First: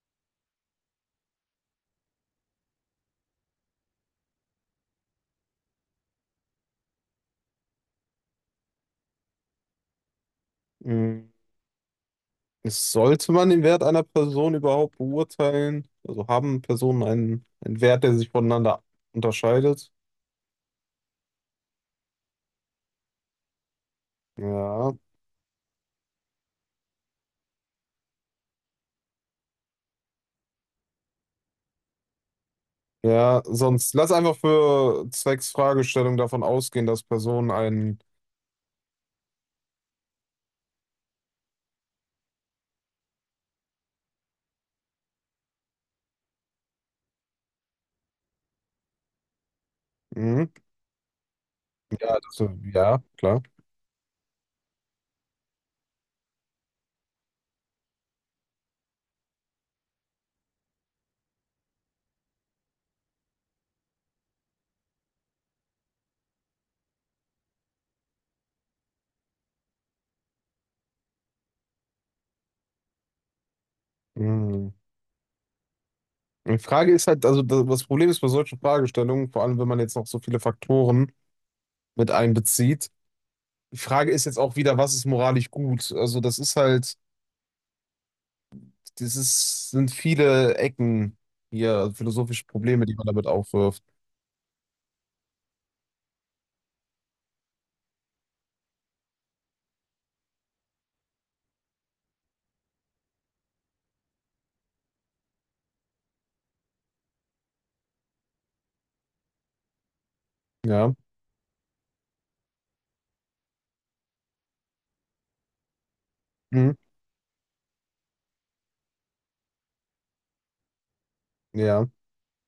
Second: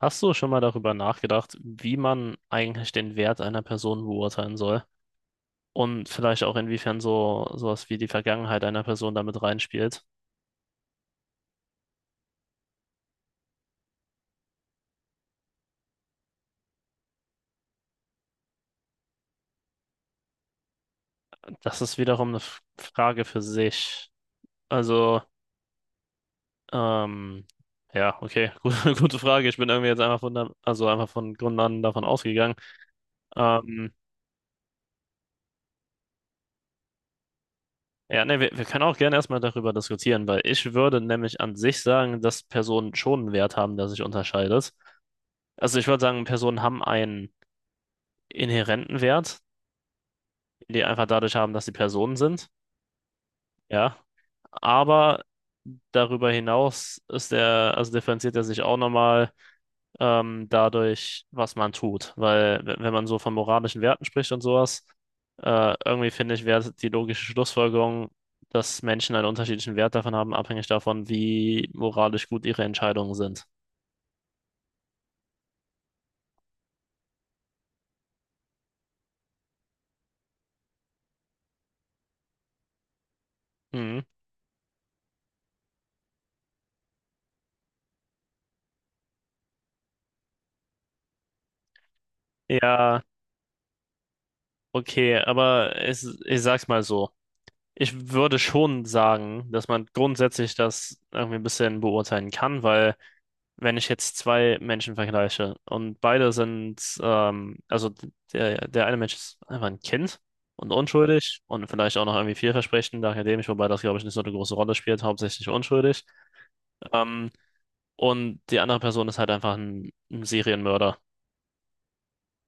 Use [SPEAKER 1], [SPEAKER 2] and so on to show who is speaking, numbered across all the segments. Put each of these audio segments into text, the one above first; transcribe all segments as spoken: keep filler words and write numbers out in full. [SPEAKER 1] Hast du schon mal darüber nachgedacht, wie man eigentlich den Wert einer Person beurteilen soll? Und vielleicht auch inwiefern so sowas wie die Vergangenheit einer Person damit reinspielt?
[SPEAKER 2] Mm, Sollte man den Wert einer Person überhaupt beurteilen? Also haben Personen einen, einen Wert, der sich voneinander unterscheidet?
[SPEAKER 1] Das ist wiederum eine F- Frage für sich.
[SPEAKER 2] Ja.
[SPEAKER 1] Also, ähm, ja, okay, gute, gute Frage. Ich bin irgendwie jetzt einfach von, der- also einfach von Grund an davon ausgegangen.
[SPEAKER 2] Ja,
[SPEAKER 1] Ähm,
[SPEAKER 2] sonst lass einfach für zwecks Fragestellung davon ausgehen, dass Personen einen.
[SPEAKER 1] ja, ne, wir, wir können auch gerne erstmal darüber diskutieren, weil ich würde nämlich an sich sagen, dass Personen schon einen Wert haben, der sich unterscheidet. Also ich würde sagen, Personen haben einen inhärenten Wert,
[SPEAKER 2] Mhm.
[SPEAKER 1] den die einfach dadurch haben, dass sie Personen
[SPEAKER 2] Ja, das,
[SPEAKER 1] sind.
[SPEAKER 2] ja, klar.
[SPEAKER 1] Ja, aber darüber hinaus ist der, also differenziert er sich auch nochmal ähm, dadurch, was man tut. Weil w- wenn man so von moralischen Werten spricht und sowas, äh, irgendwie finde ich, wäre die logische Schlussfolgerung, dass Menschen einen unterschiedlichen Wert davon haben, abhängig davon, wie moralisch gut ihre Entscheidungen sind.
[SPEAKER 2] Mhm. Die Frage ist halt, also das das Problem ist bei solchen Fragestellungen, vor allem wenn man jetzt noch so viele Faktoren mit einbezieht, die
[SPEAKER 1] Mhm.
[SPEAKER 2] Frage ist jetzt auch wieder, was ist moralisch gut? Also das ist halt. Das ist, sind viele Ecken hier, also philosophische Probleme, die
[SPEAKER 1] Ja,
[SPEAKER 2] man damit aufwirft.
[SPEAKER 1] okay, aber ich, ich sag's mal so. Ich würde schon sagen, dass man grundsätzlich das irgendwie ein bisschen beurteilen kann, weil wenn ich jetzt zwei Menschen vergleiche und beide sind, ähm, also der, der eine Mensch ist einfach ein Kind und
[SPEAKER 2] Ja.
[SPEAKER 1] unschuldig und vielleicht auch noch irgendwie vielversprechend akademisch, wobei das, glaube ich, nicht so eine große Rolle spielt, hauptsächlich unschuldig.
[SPEAKER 2] Mhm.
[SPEAKER 1] Ähm, und die andere Person ist halt einfach ein, ein Serienmörder.
[SPEAKER 2] Ja.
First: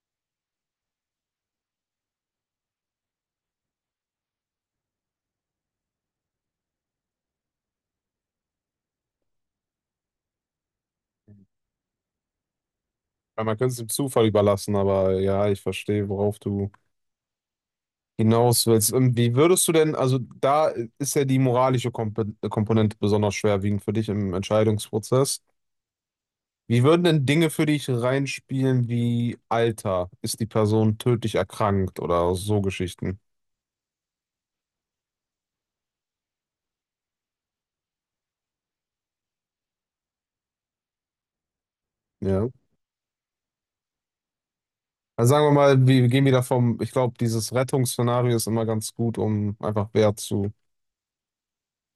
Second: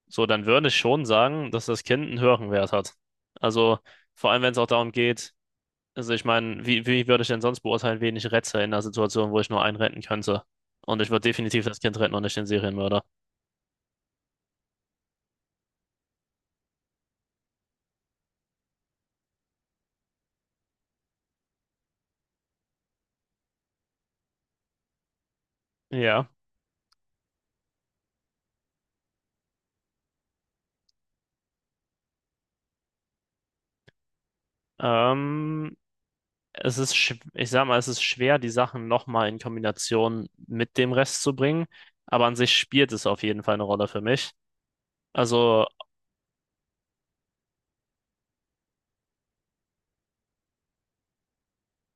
[SPEAKER 1] So, dann würde ich schon sagen, dass das Kind einen höheren Wert hat. Also vor allem, wenn es auch darum geht, also ich meine, wie, wie würde ich denn sonst beurteilen, wen ich rette in einer Situation, wo ich nur einen retten könnte? Und ich würde definitiv das Kind retten und nicht den Serienmörder.
[SPEAKER 2] Weil man könnte es dem Zufall überlassen, aber ja, ich verstehe, worauf du hinaus willst. Und wie würdest du denn, also da ist ja die moralische Komp- Komponente besonders schwerwiegend für dich im Entscheidungsprozess.
[SPEAKER 1] Ja.
[SPEAKER 2] Wie würden denn Dinge für dich reinspielen wie Alter? Ist die Person tödlich erkrankt oder so Geschichten?
[SPEAKER 1] Ähm, Es ist, schw- ich sag mal, es ist schwer, die Sachen nochmal in Kombination mit dem Rest zu bringen. Aber an
[SPEAKER 2] Ja.
[SPEAKER 1] sich spielt es auf jeden Fall eine Rolle für mich.
[SPEAKER 2] Also sagen wir
[SPEAKER 1] Also,
[SPEAKER 2] mal, wir gehen wieder vom, ich glaube, dieses Rettungsszenario ist immer ganz gut, um einfach Wert zu,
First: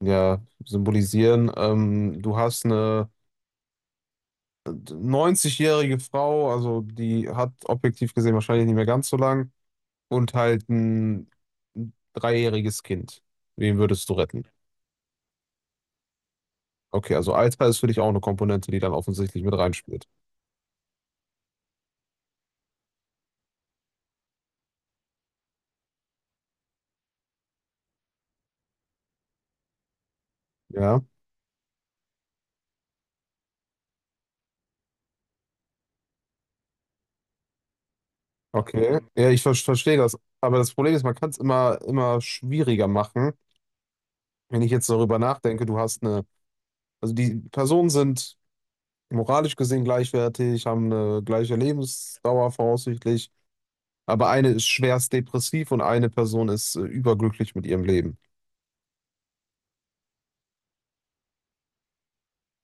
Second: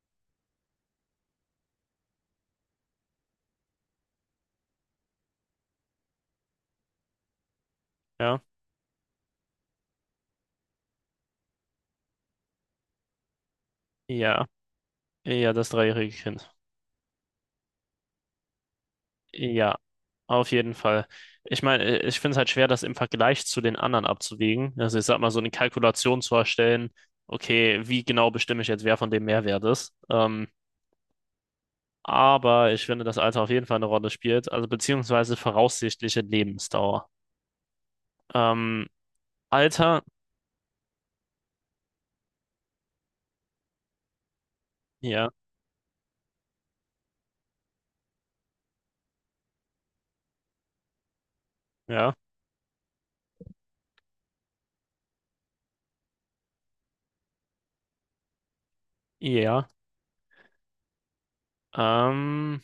[SPEAKER 2] ja, symbolisieren. Ähm, du hast eine neunzig-jährige Frau, also die hat objektiv gesehen
[SPEAKER 1] ja,
[SPEAKER 2] wahrscheinlich nicht mehr ganz so lang, und halt ein dreijähriges Kind. Wen würdest du retten?
[SPEAKER 1] ja, ja, das dreijährige Kind.
[SPEAKER 2] Okay, also Alter ist für dich auch eine Komponente, die dann offensichtlich mit
[SPEAKER 1] Ja.
[SPEAKER 2] reinspielt.
[SPEAKER 1] Auf jeden Fall. Ich meine, äh, ich finde es halt schwer, das im Vergleich zu den anderen abzuwägen. Also ich sag mal, so eine Kalkulation zu erstellen, okay, wie genau bestimme ich jetzt, wer von dem Mehrwert ist. Ähm,
[SPEAKER 2] Ja,
[SPEAKER 1] aber ich finde, das Alter auf jeden Fall eine Rolle spielt, also beziehungsweise voraussichtliche Lebensdauer. Ähm,
[SPEAKER 2] okay. Ja, ich ver verstehe
[SPEAKER 1] Alter,
[SPEAKER 2] das. Aber das Problem ist, man kann es immer, immer schwieriger machen. Wenn ich jetzt darüber
[SPEAKER 1] ja,
[SPEAKER 2] nachdenke, du hast eine Also die Personen sind moralisch gesehen gleichwertig, haben eine gleiche
[SPEAKER 1] ja,
[SPEAKER 2] Lebensdauer voraussichtlich, aber eine ist schwerst depressiv und eine Person ist äh, überglücklich mit ihrem Leben.
[SPEAKER 1] ja. Ähm,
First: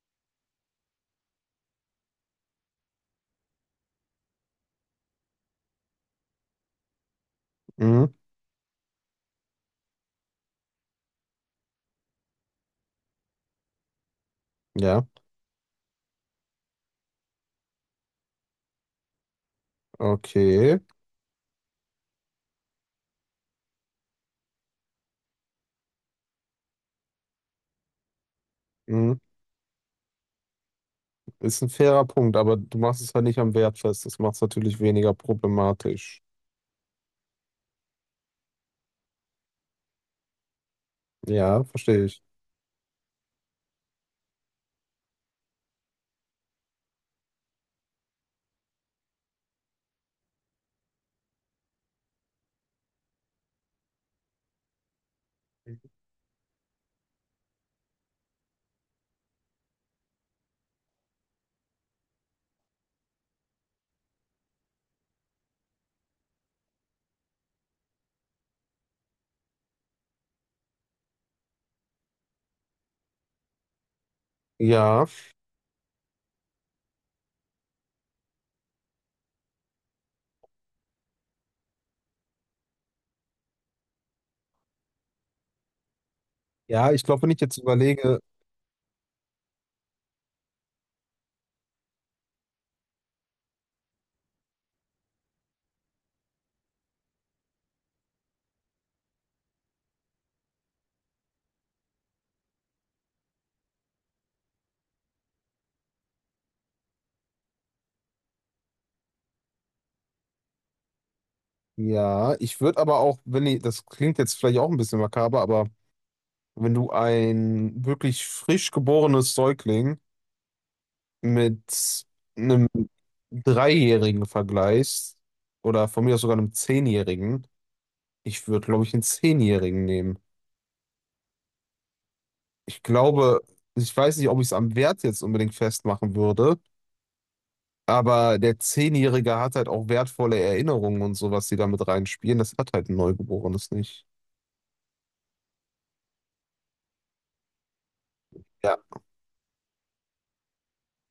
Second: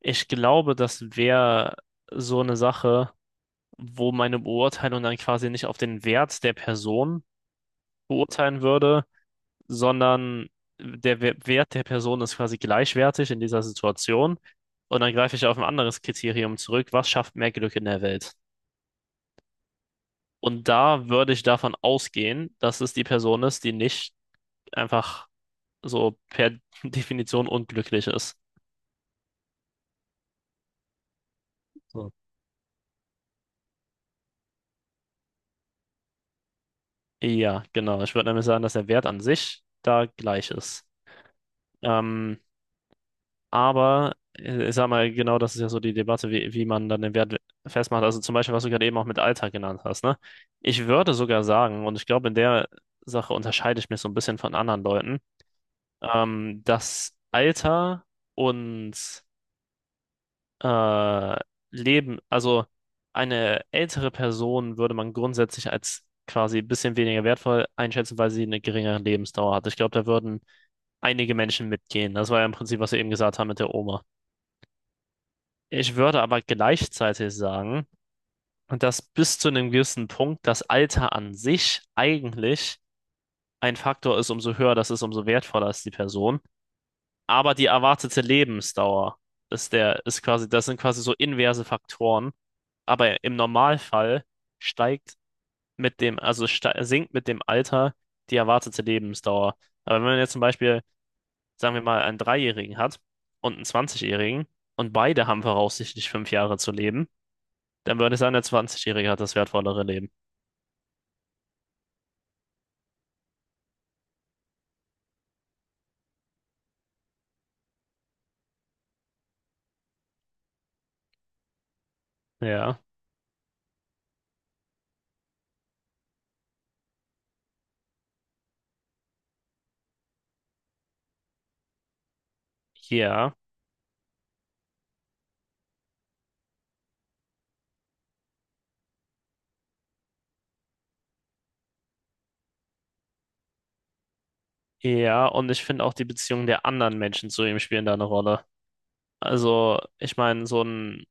[SPEAKER 1] Ich glaube, das wäre so eine Sache, wo meine Beurteilung dann quasi nicht auf den Wert der Person
[SPEAKER 2] Mhm.
[SPEAKER 1] beurteilen würde, sondern der We- Wert der Person ist quasi gleichwertig in dieser Situation. Und
[SPEAKER 2] Ja,
[SPEAKER 1] dann greife ich auf ein anderes Kriterium zurück. Was schafft mehr Glück in der Welt? Und
[SPEAKER 2] okay.
[SPEAKER 1] da würde ich davon ausgehen, dass es die Person ist, die nicht einfach so per Definition unglücklich ist.
[SPEAKER 2] Mhm. Ist ein fairer
[SPEAKER 1] So.
[SPEAKER 2] Punkt, aber du machst es halt nicht am Wert fest. Das macht es natürlich weniger problematisch.
[SPEAKER 1] Ja, genau. Ich würde nämlich sagen, dass der Wert an sich da gleich ist.
[SPEAKER 2] Ja, verstehe ich.
[SPEAKER 1] Ähm, Aber äh, ich sag mal, genau das ist ja so die Debatte, wie, wie man dann den Wert festmacht. Also zum Beispiel, was du gerade eben auch mit Alltag genannt hast, ne? Ich würde sogar sagen, und ich glaube, in der Sache unterscheide ich mich so ein bisschen von anderen Leuten, ähm, dass Alter und äh, Leben, also eine ältere Person würde man grundsätzlich als quasi ein bisschen weniger wertvoll einschätzen, weil sie eine geringere Lebensdauer hat. Ich glaube, da würden einige Menschen mitgehen. Das war ja im Prinzip, was wir eben gesagt haben mit der Oma.
[SPEAKER 2] Ja,
[SPEAKER 1] Ich würde aber gleichzeitig sagen, dass bis zu einem gewissen Punkt das Alter an sich eigentlich ein Faktor ist, umso höher das ist, umso wertvoller ist die Person.
[SPEAKER 2] ja, ich glaube, wenn ich
[SPEAKER 1] Aber
[SPEAKER 2] jetzt
[SPEAKER 1] die
[SPEAKER 2] überlege,
[SPEAKER 1] erwartete Lebensdauer ist der, ist quasi, das sind quasi so inverse Faktoren. Aber im Normalfall steigt mit dem, also ste- sinkt mit dem Alter die erwartete Lebensdauer. Aber wenn man jetzt zum Beispiel, sagen wir mal, einen Dreijährigen hat und einen zwanzig-Jährigen und beide haben voraussichtlich fünf Jahre zu leben, dann würde ich sagen, der zwanzig-Jährige hat das wertvollere Leben.
[SPEAKER 2] ja, ich würde aber auch, wenn ich, das klingt jetzt vielleicht auch ein bisschen makaber, aber wenn du ein wirklich frisch geborenes Säugling mit einem
[SPEAKER 1] Ja,
[SPEAKER 2] Dreijährigen vergleichst, oder von mir aus sogar einem Zehnjährigen, ich würde, glaube ich, einen Zehnjährigen nehmen. Ich
[SPEAKER 1] ja,
[SPEAKER 2] glaube, ich weiß nicht, ob ich es am Wert jetzt unbedingt festmachen würde, aber der Zehnjährige hat halt auch wertvolle Erinnerungen und sowas, die damit reinspielen. Das hat halt ein Neugeborenes nicht.
[SPEAKER 1] ja. Und ich finde auch die Beziehungen der anderen Menschen zu ihm spielen da eine Rolle.
[SPEAKER 2] Ja.
[SPEAKER 1] Also, ich meine, so ein,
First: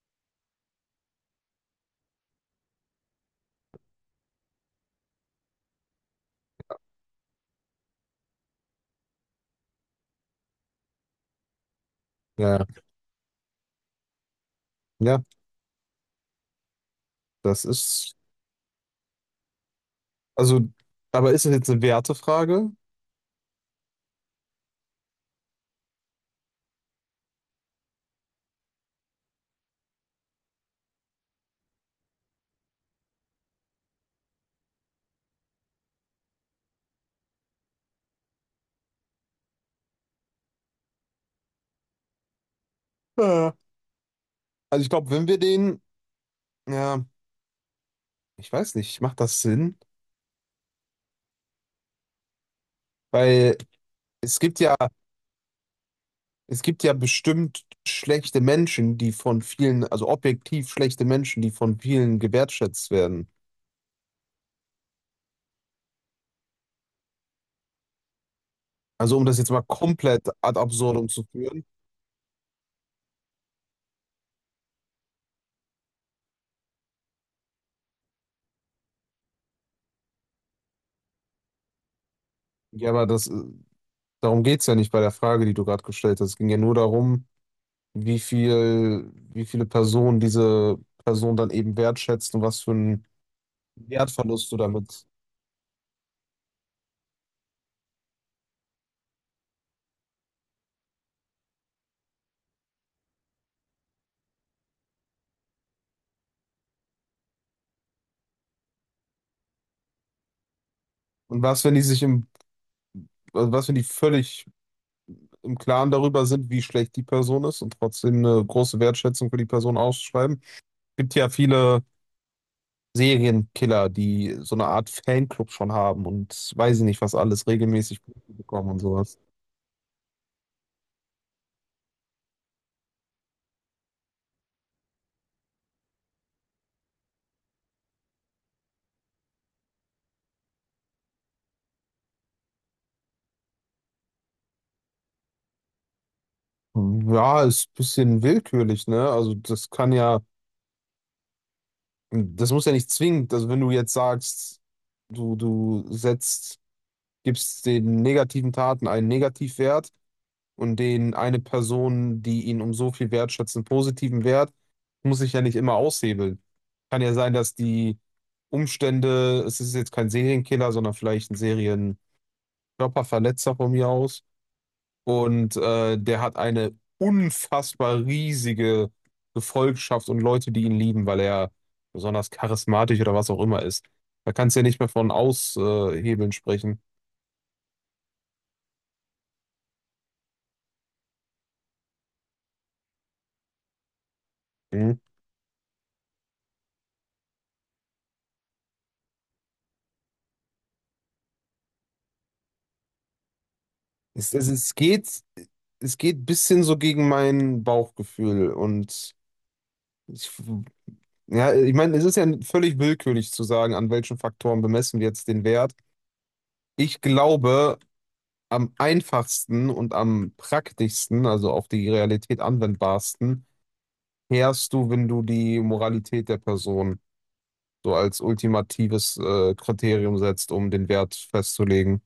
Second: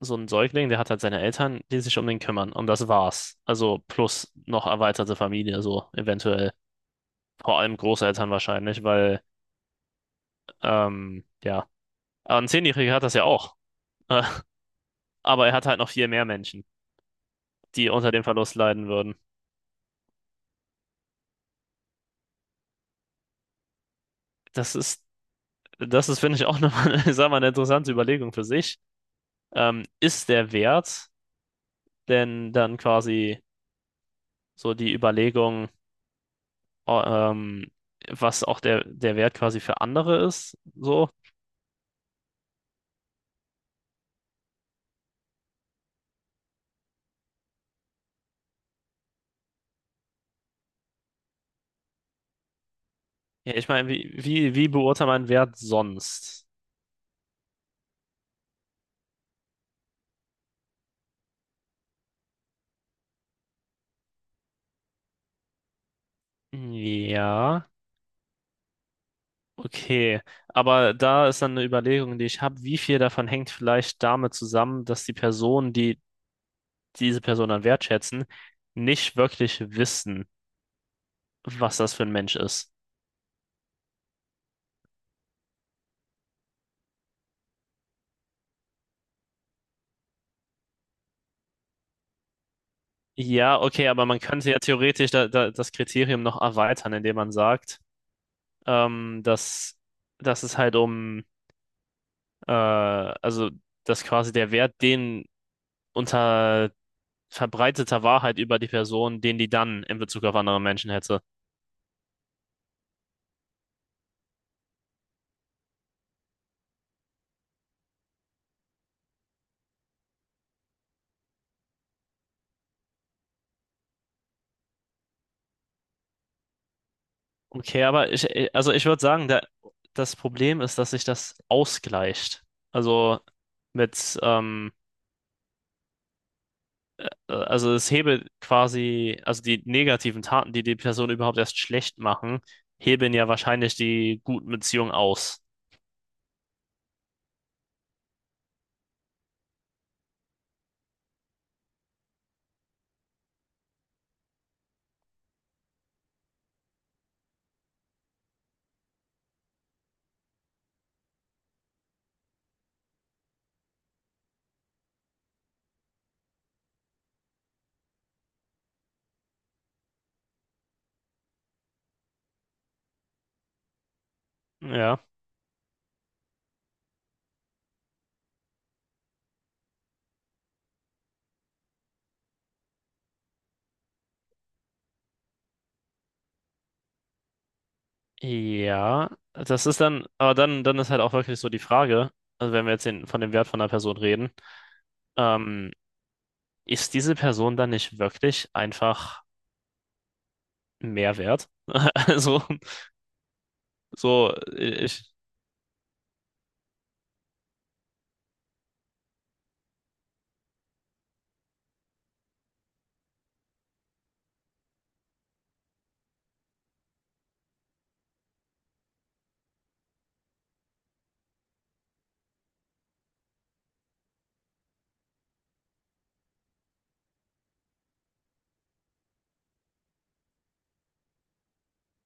[SPEAKER 1] so ein Säugling, der hat halt seine Eltern, die sich um den kümmern. Und das war's. Also, plus noch erweiterte Familie, so eventuell. Vor allem Großeltern wahrscheinlich, weil, ähm, ja. Aber ein
[SPEAKER 2] Ja,
[SPEAKER 1] Zehnjähriger hat das ja auch. Äh,
[SPEAKER 2] ja,
[SPEAKER 1] Aber er hat halt noch viel mehr Menschen,
[SPEAKER 2] das
[SPEAKER 1] die unter
[SPEAKER 2] ist,
[SPEAKER 1] dem Verlust leiden würden.
[SPEAKER 2] also, aber ist es jetzt eine Wertefrage?
[SPEAKER 1] Das ist, das ist, finde ich, auch nochmal, ich sag mal, eine interessante Überlegung für sich. Ähm, ist der Wert denn dann quasi so die Überlegung, oh, ähm, was auch der, der Wert quasi für andere ist, so?
[SPEAKER 2] Ja. Also ich glaube, wenn wir den, ja, ich weiß nicht, macht das Sinn?
[SPEAKER 1] Ja,
[SPEAKER 2] Weil
[SPEAKER 1] ich meine, wie,
[SPEAKER 2] Es
[SPEAKER 1] wie,
[SPEAKER 2] gibt
[SPEAKER 1] wie
[SPEAKER 2] ja,
[SPEAKER 1] beurteilt man Wert sonst?
[SPEAKER 2] es gibt ja bestimmt schlechte Menschen, die von vielen, also objektiv schlechte Menschen, die von vielen gewertschätzt werden.
[SPEAKER 1] Ja,
[SPEAKER 2] Also um das jetzt mal
[SPEAKER 1] okay.
[SPEAKER 2] komplett ad
[SPEAKER 1] Aber
[SPEAKER 2] absurdum zu
[SPEAKER 1] da ist dann eine
[SPEAKER 2] führen.
[SPEAKER 1] Überlegung, die ich habe, wie viel davon hängt vielleicht damit zusammen, dass die Personen, die diese Person dann wertschätzen, nicht wirklich wissen, was das für ein Mensch ist.
[SPEAKER 2] Ja, aber das, äh, darum geht es ja nicht bei der Frage, die du gerade gestellt hast. Es ging ja nur darum, wie viel, wie viele Personen diese Person dann eben wertschätzt und was für einen
[SPEAKER 1] Ja, okay, aber man
[SPEAKER 2] Wertverlust
[SPEAKER 1] könnte
[SPEAKER 2] du
[SPEAKER 1] ja
[SPEAKER 2] damit.
[SPEAKER 1] theoretisch da, da, das Kriterium noch erweitern, indem man sagt, ähm, dass, dass es halt um, äh, also dass quasi der Wert, den unter verbreiteter Wahrheit über die Person, den die dann in Bezug auf andere Menschen hätte.
[SPEAKER 2] Und was, wenn die sich im, also was, wenn die völlig im Klaren darüber sind, wie schlecht die Person ist und trotzdem eine große Wertschätzung für die Person ausschreiben. Gibt ja viele Serienkiller, die so eine Art Fanclub schon haben und weiß ich nicht, was alles
[SPEAKER 1] Okay,
[SPEAKER 2] regelmäßig
[SPEAKER 1] aber
[SPEAKER 2] Punkte
[SPEAKER 1] ich,
[SPEAKER 2] bekommen
[SPEAKER 1] also
[SPEAKER 2] und
[SPEAKER 1] ich würde
[SPEAKER 2] sowas.
[SPEAKER 1] sagen, da, das Problem ist, dass sich das ausgleicht. Also mit, ähm, äh, also es hebelt quasi, also die negativen Taten, die die Person überhaupt erst schlecht machen, hebeln ja wahrscheinlich die guten Beziehungen aus.
[SPEAKER 2] Hm, Ja, ist ein bisschen willkürlich, ne? Also das kann ja, das muss ja nicht zwingend, also wenn du jetzt sagst, du, du setzt, gibst den negativen Taten einen Negativwert, und den eine Person, die ihn um so viel wertschätzt, einen positiven Wert, muss ich ja nicht immer aushebeln. Kann ja sein, dass die Umstände, es ist jetzt kein Serienkiller, sondern vielleicht ein Serienkörperverletzer von mir aus.
[SPEAKER 1] Ja.
[SPEAKER 2] Und äh, der hat eine unfassbar riesige Gefolgschaft und Leute, die ihn lieben, weil er besonders charismatisch oder was auch immer ist. Da kannst du ja nicht mehr von Aushebeln sprechen.
[SPEAKER 1] Ja, das ist dann, aber dann, dann ist halt auch wirklich so die Frage, also wenn wir jetzt den, von dem Wert von einer Person reden,
[SPEAKER 2] Mhm.
[SPEAKER 1] ähm, ist diese Person dann nicht wirklich einfach mehr wert? Also, so,
[SPEAKER 2] Es, es, es
[SPEAKER 1] äh, ich,
[SPEAKER 2] geht, es geht ein bisschen so gegen mein Bauchgefühl und ich, ja, ich meine, es ist ja völlig willkürlich zu sagen, an welchen Faktoren bemessen wir jetzt den Wert. Ich glaube, am einfachsten und am praktischsten, also auf die Realität anwendbarsten, fährst du, wenn du die Moralität der Person so als ultimatives äh, Kriterium setzt, um den Wert festzulegen.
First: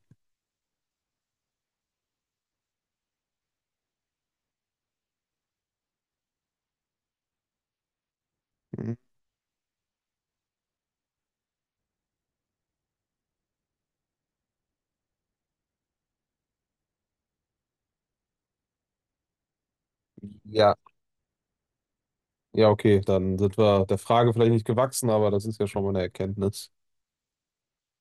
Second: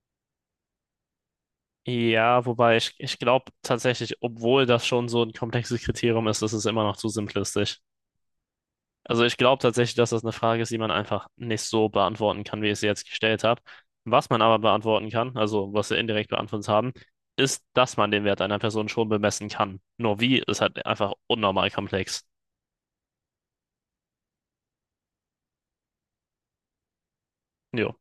[SPEAKER 1] ja, wobei ich, ich glaube tatsächlich, obwohl das schon so ein komplexes Kriterium ist, ist es immer noch zu simplistisch.
[SPEAKER 2] Mhm.
[SPEAKER 1] Also ich glaube tatsächlich, dass das eine Frage ist, die man einfach nicht so beantworten kann, wie ich sie jetzt gestellt habe. Was man aber beantworten kann, also was wir indirekt beantwortet haben, ist, dass man den Wert einer Person schon bemessen kann. Nur wie ist
[SPEAKER 2] Ja,
[SPEAKER 1] halt einfach unnormal komplex.
[SPEAKER 2] ja, okay, dann sind wir der Frage vielleicht nicht gewachsen, aber das ist ja schon mal eine Erkenntnis.
[SPEAKER 1] Jo.